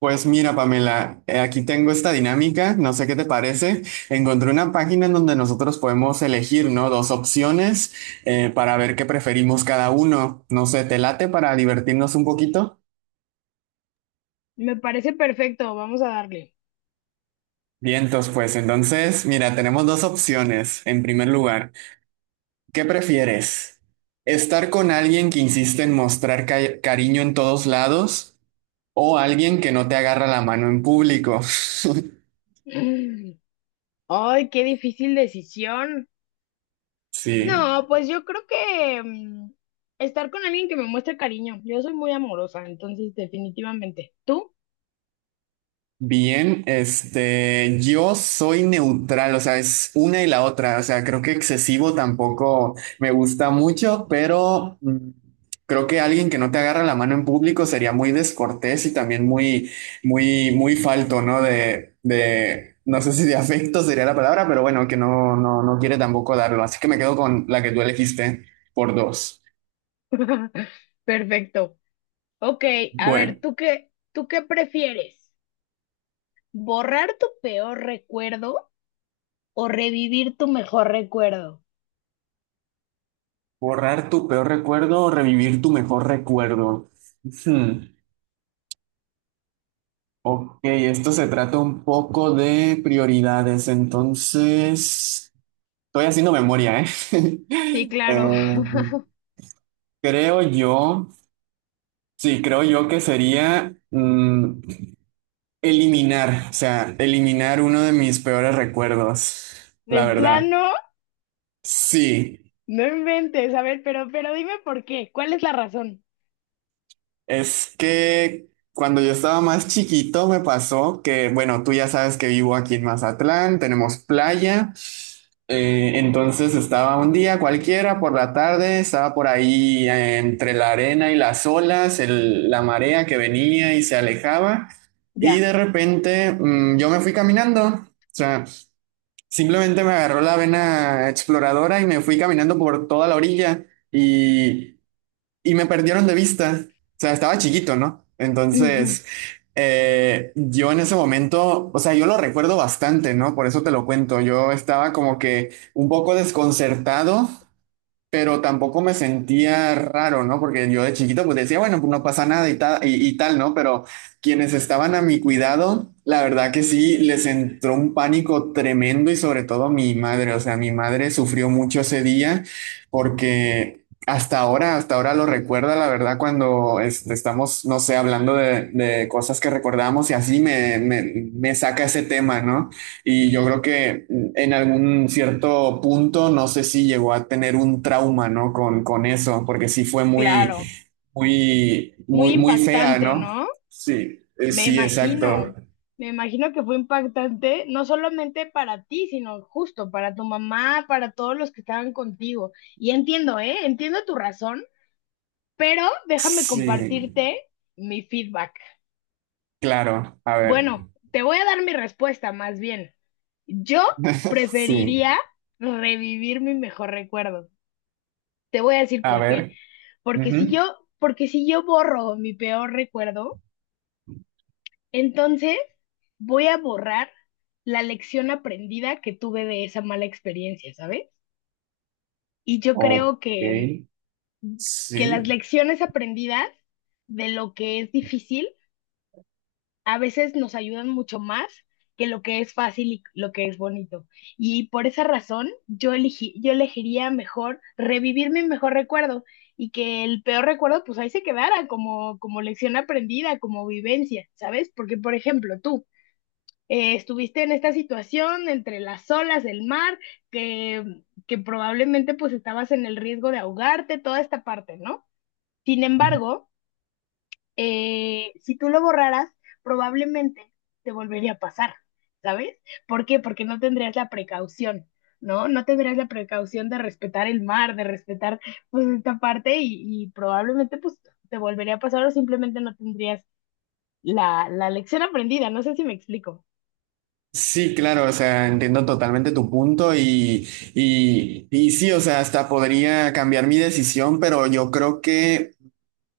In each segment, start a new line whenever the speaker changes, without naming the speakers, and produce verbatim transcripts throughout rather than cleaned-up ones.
Pues mira, Pamela, eh, aquí tengo esta dinámica, no sé qué te parece. Encontré una página en donde nosotros podemos elegir, ¿no? Dos opciones eh, para ver qué preferimos cada uno. No sé, ¿te late para divertirnos un poquito?
Me parece perfecto, vamos a darle.
Vientos, pues entonces, mira, tenemos dos opciones. En primer lugar, ¿qué prefieres? ¿Estar con alguien que insiste en mostrar ca- cariño en todos lados o alguien que no te agarra la mano en público?
Mm. Ay, qué difícil decisión.
Sí.
No, pues yo creo que mm, estar con alguien que me muestre cariño. Yo soy muy amorosa, entonces definitivamente. ¿Tú?
Bien, este, yo soy neutral, o sea, es una y la otra, o sea, creo que excesivo tampoco me gusta mucho, pero mm, creo que alguien que no te agarra la mano en público sería muy descortés y también muy, muy, muy falto, ¿no? De, de, no sé si de afecto sería la palabra, pero bueno, que no, no, no quiere tampoco darlo, así que me quedo con la que tú elegiste por dos.
Perfecto. Ok, a
Bueno,
ver, ¿tú qué, tú qué prefieres? ¿Borrar tu peor recuerdo o revivir tu mejor recuerdo?
borrar tu peor recuerdo o revivir tu mejor recuerdo. Hmm. Ok, esto se trata un poco de prioridades, entonces estoy haciendo memoria,
Sí,
¿eh?
claro.
Eh, creo yo, sí, creo yo que sería mm, eliminar, o sea, eliminar uno de mis peores recuerdos, la
De
verdad.
plano,
Sí.
no inventes. A ver, pero, pero dime por qué. ¿Cuál es la razón?
Es que cuando yo estaba más chiquito me pasó que, bueno, tú ya sabes que vivo aquí en Mazatlán, tenemos playa, eh, entonces estaba un día cualquiera por la tarde, estaba por ahí eh, entre la arena y las olas, el- la marea que venía y se alejaba, y
Ya.
de repente mm, yo me fui caminando. O sea, simplemente me agarró la vena exploradora y me fui caminando por toda la orilla. Y y me perdieron de vista. O sea, estaba chiquito, ¿no? Entonces, eh, yo en ese momento, o sea, yo lo recuerdo bastante, ¿no? Por eso te lo cuento. Yo estaba como que un poco desconcertado pero tampoco me sentía raro, ¿no? Porque yo de chiquito pues decía, bueno, pues no pasa nada y tal, y, y tal, ¿no? Pero quienes estaban a mi cuidado, la verdad que sí, les entró un pánico tremendo y sobre todo mi madre, o sea, mi madre sufrió mucho ese día porque... Hasta ahora, hasta ahora lo recuerda, la verdad, cuando este, estamos, no sé, hablando de, de cosas que recordamos y así me, me, me saca ese tema, ¿no? Y yo creo que en algún cierto punto, no sé si llegó a tener un trauma, ¿no? Con, con eso, porque sí fue muy,
Claro,
muy,
muy
muy, muy fea,
impactante,
¿no?
¿no?
Sí, eh,
Me
sí, exacto.
imagino, me imagino que fue impactante, no solamente para ti, sino justo para tu mamá, para todos los que estaban contigo. Y entiendo, ¿eh? Entiendo tu razón, pero déjame
Sí,
compartirte mi feedback.
claro. A ver.
Bueno, te voy a dar mi respuesta más bien. Yo
Sí,
preferiría revivir mi mejor recuerdo. Te voy a decir
a
por qué.
ver.
Porque si
Ujú.
yo, porque si yo borro mi peor recuerdo, entonces, voy a borrar la lección aprendida que tuve de esa mala experiencia, ¿sabes? Y yo
Ok.
creo que, que
Sí.
las lecciones aprendidas de lo que es difícil a veces nos ayudan mucho más que lo que es fácil y lo que es bonito. Y por esa razón, yo elegí, yo elegiría mejor revivir mi mejor recuerdo y que el peor recuerdo, pues ahí se quedara como, como lección aprendida, como vivencia, ¿sabes? Porque, por ejemplo, tú. Eh, estuviste en esta situación entre las olas del mar, que, que probablemente pues estabas en el riesgo de ahogarte, toda esta parte, ¿no? Sin embargo, eh, si tú lo borraras, probablemente te volvería a pasar, ¿sabes? ¿Por qué? Porque no tendrías la precaución. ¿No? No tendrías la precaución de respetar el mar, de respetar pues esta parte y, y probablemente pues te volvería a pasar o simplemente no tendrías la, la lección aprendida. No sé si me explico.
Sí, claro, o sea, entiendo totalmente tu punto y, y, y sí, o sea, hasta podría cambiar mi decisión, pero yo creo que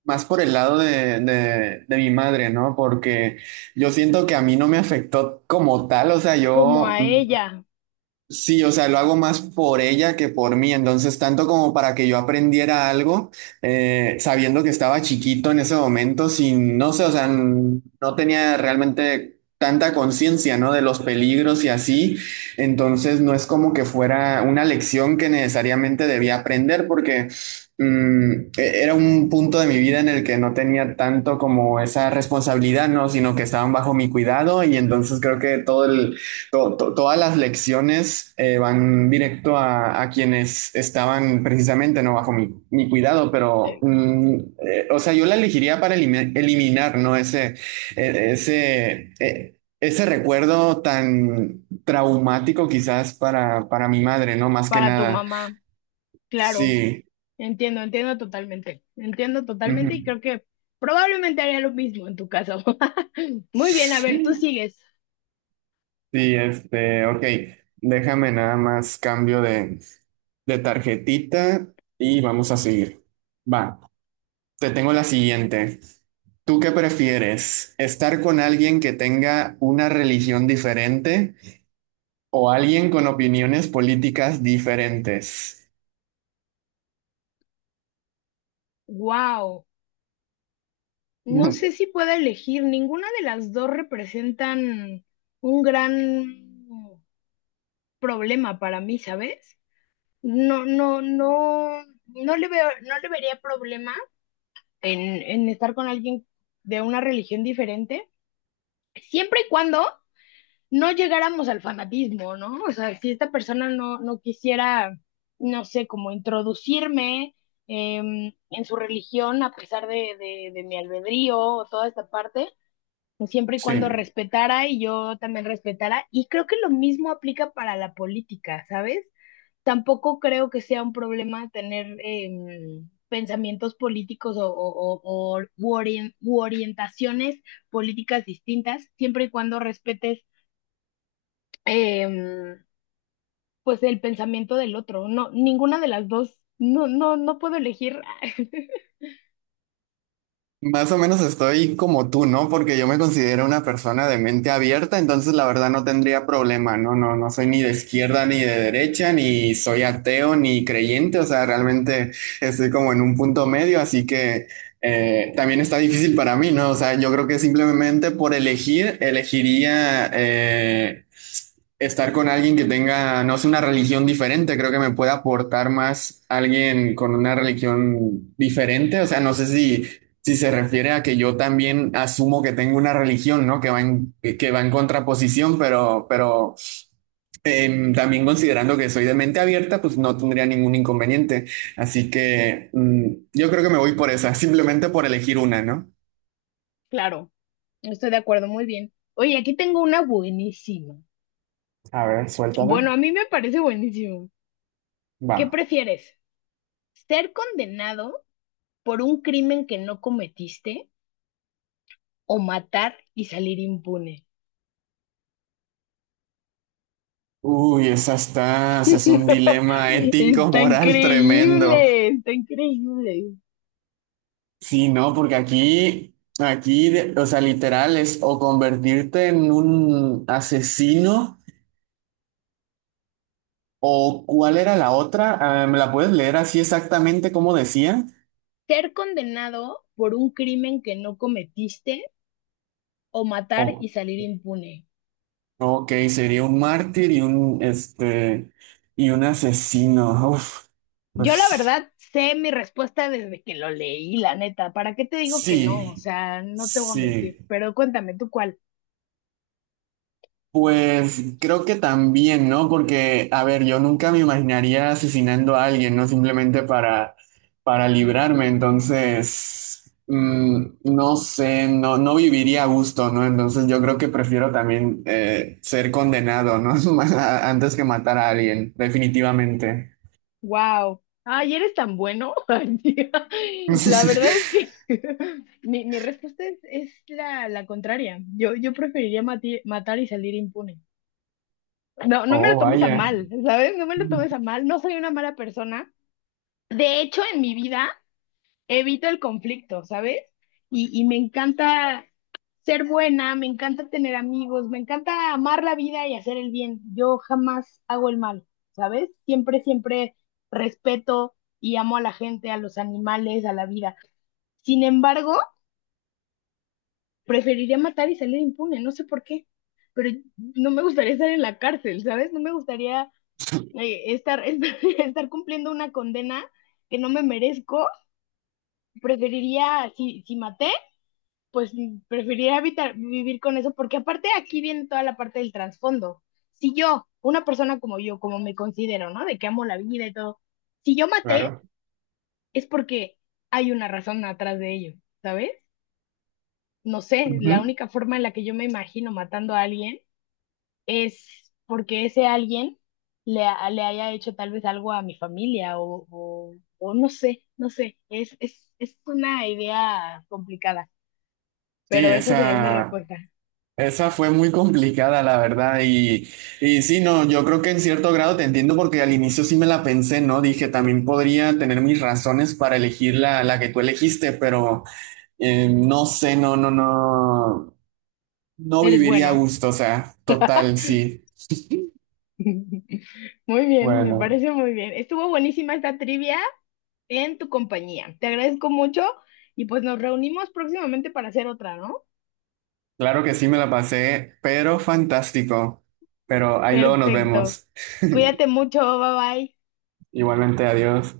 más por el lado de, de, de mi madre, ¿no? Porque yo siento que a mí no me afectó como tal, o sea,
Como
yo.
a ella,
Sí, o sea, lo hago más por ella que por mí, entonces tanto como para que yo aprendiera algo, eh, sabiendo que estaba chiquito en ese momento, sin, no sé, o sea, n- no tenía realmente tanta conciencia, ¿no? De los peligros y así, entonces no es como que fuera una lección que necesariamente debía aprender porque mm, e- era un punto de mi vida en el que no tenía tanto como esa responsabilidad, ¿no? Sino que estaban bajo mi cuidado y entonces creo que todo el to- to- todas las lecciones eh, van directo a, a quienes estaban precisamente no bajo mi, mi cuidado, pero
eh,
mm, eh, o sea, yo la elegiría para elimi- eliminar, ¿no? Ese, eh, ese, eh, ese recuerdo tan traumático quizás para, para mi madre, ¿no? Más que
para tu
nada.
mamá. Claro,
Sí.
entiendo, entiendo totalmente. Entiendo
Ujú.
totalmente y creo que probablemente haría lo mismo en tu caso. Muy bien, a ver, tú
Sí,
sigues.
este, ok. Déjame nada más cambio de, de tarjetita y vamos a seguir. Va. Te tengo la siguiente. ¿Tú qué prefieres? ¿Estar con alguien que tenga una religión diferente o alguien con opiniones políticas diferentes?
Wow, no sé si puedo elegir. Ninguna de las dos representan un gran problema para mí, ¿sabes? No, no, no, no le veo, no le vería problema en, en estar con alguien de una religión diferente, siempre y cuando no llegáramos al fanatismo, ¿no? O sea, si esta persona no, no quisiera, no sé, como introducirme em, en su religión a pesar de, de, de mi albedrío o toda esta parte, pues, siempre y cuando
Sí.
respetara y yo también respetara. Y creo que lo mismo aplica para la política, ¿sabes? Tampoco creo que sea un problema tener em, pensamientos políticos o, o- o- o- u orien- u orientaciones políticas distintas, siempre y cuando respetes em, pues el pensamiento del otro. No, ninguna de las dos. No, no, no puedo elegir.
Más o menos estoy como tú, ¿no? Porque yo me considero una persona de mente abierta, entonces la verdad no tendría problema, ¿no? No, no soy ni de izquierda ni de derecha, ni soy ateo ni creyente, o sea, realmente estoy como en un punto medio, así que eh, también está difícil para mí, ¿no? O sea, yo creo que simplemente por elegir, elegiría eh, estar con alguien que tenga, no sé, una religión diferente, creo que me puede aportar más alguien con una religión diferente, o sea, no sé si... Si se refiere a que yo también asumo que tengo una religión, ¿no? Que va en, que va en contraposición, pero, pero em, también considerando que soy de mente abierta, pues no tendría ningún inconveniente. Así que mm, yo creo que me voy por esa, simplemente por elegir una, ¿no?
Claro, estoy de acuerdo, muy bien. Oye, aquí tengo una buenísima.
A ver, suéltala.
Bueno, a mí me parece buenísimo.
Va.
¿Qué prefieres? ¿Ser condenado por un crimen que no cometiste o matar y salir impune?
Uy, esa está, ese es un dilema ético,
Está
moral tremendo.
increíble, está increíble.
Sí, no, porque aquí, aquí, de- o sea, literal es o convertirte en un asesino. ¿O cuál era la otra? Ah, ¿me la puedes leer así exactamente como decía?
¿Ser condenado por un crimen que no cometiste o matar
O-
y salir impune?
ok, sería un mártir y un, este, y un asesino. Uf,
Yo la
pues
verdad sé mi respuesta desde que lo leí, la neta. ¿Para qué te digo que no? O
sí,
sea, no te voy a mentir.
sí.
Pero cuéntame tú cuál.
Pues creo que también, ¿no? Porque, a ver, yo nunca me imaginaría asesinando a alguien, ¿no? Simplemente para, para librarme. Entonces, mm, no sé, no, no viviría a gusto, ¿no? Entonces yo creo que prefiero también eh, ser condenado, ¿no? A- Antes que matar a alguien, definitivamente.
Wow. Ay, eres tan bueno. Ay, tía. La verdad es que mi, mi respuesta es, es la, la contraria. Yo, yo preferiría mati- matar y salir impune. No, no me lo
Oh,
tomes a
vaya.
mal, ¿sabes? No me lo tomes a mal. No soy una mala persona. De hecho, en mi vida evito el conflicto, ¿sabes? Y, y me encanta ser buena, me encanta tener amigos, me encanta amar la vida y hacer el bien. Yo jamás hago el mal, ¿sabes? Siempre, siempre respeto y amo a la gente, a los animales, a la vida. Sin embargo, preferiría matar y salir impune, no sé por qué, pero no me gustaría estar en la cárcel, ¿sabes? No me gustaría eh, estar, estar, estar cumpliendo una condena que no me merezco. Preferiría, si, si maté, pues mm, preferiría evitar vivir con eso, porque aparte aquí viene toda la parte del trasfondo. Si yo, una persona como yo, como me considero, ¿no? De que amo la vida y todo, si yo maté,
Claro.
es porque hay una razón atrás de ello, ¿sabes? No sé, la
Ujú.
única forma en la que yo me imagino matando a alguien es porque ese alguien le, ha- le haya hecho tal vez algo a mi familia o, o, o no sé, no sé, es, es, es una idea complicada,
Sí,
pero esa sería mi
esa.
respuesta.
Esa fue muy complicada, la verdad. Y, y sí, no, yo creo que en cierto grado te entiendo porque al inicio sí me la pensé, ¿no? Dije, también podría tener mis razones para elegir la, la que tú elegiste, pero eh, no sé, no, no, no, no
Eres
viviría a
bueno.
gusto, o sea, total, sí.
Muy bien, me
Bueno,
parece muy bien. Estuvo buenísima esta trivia en tu compañía. Te agradezco mucho y pues nos reunimos próximamente para hacer otra, ¿no?
claro que sí me la pasé, pero fantástico. Pero ahí luego nos
Perfecto.
vemos.
Cuídate mucho, bye bye.
Igualmente, adiós.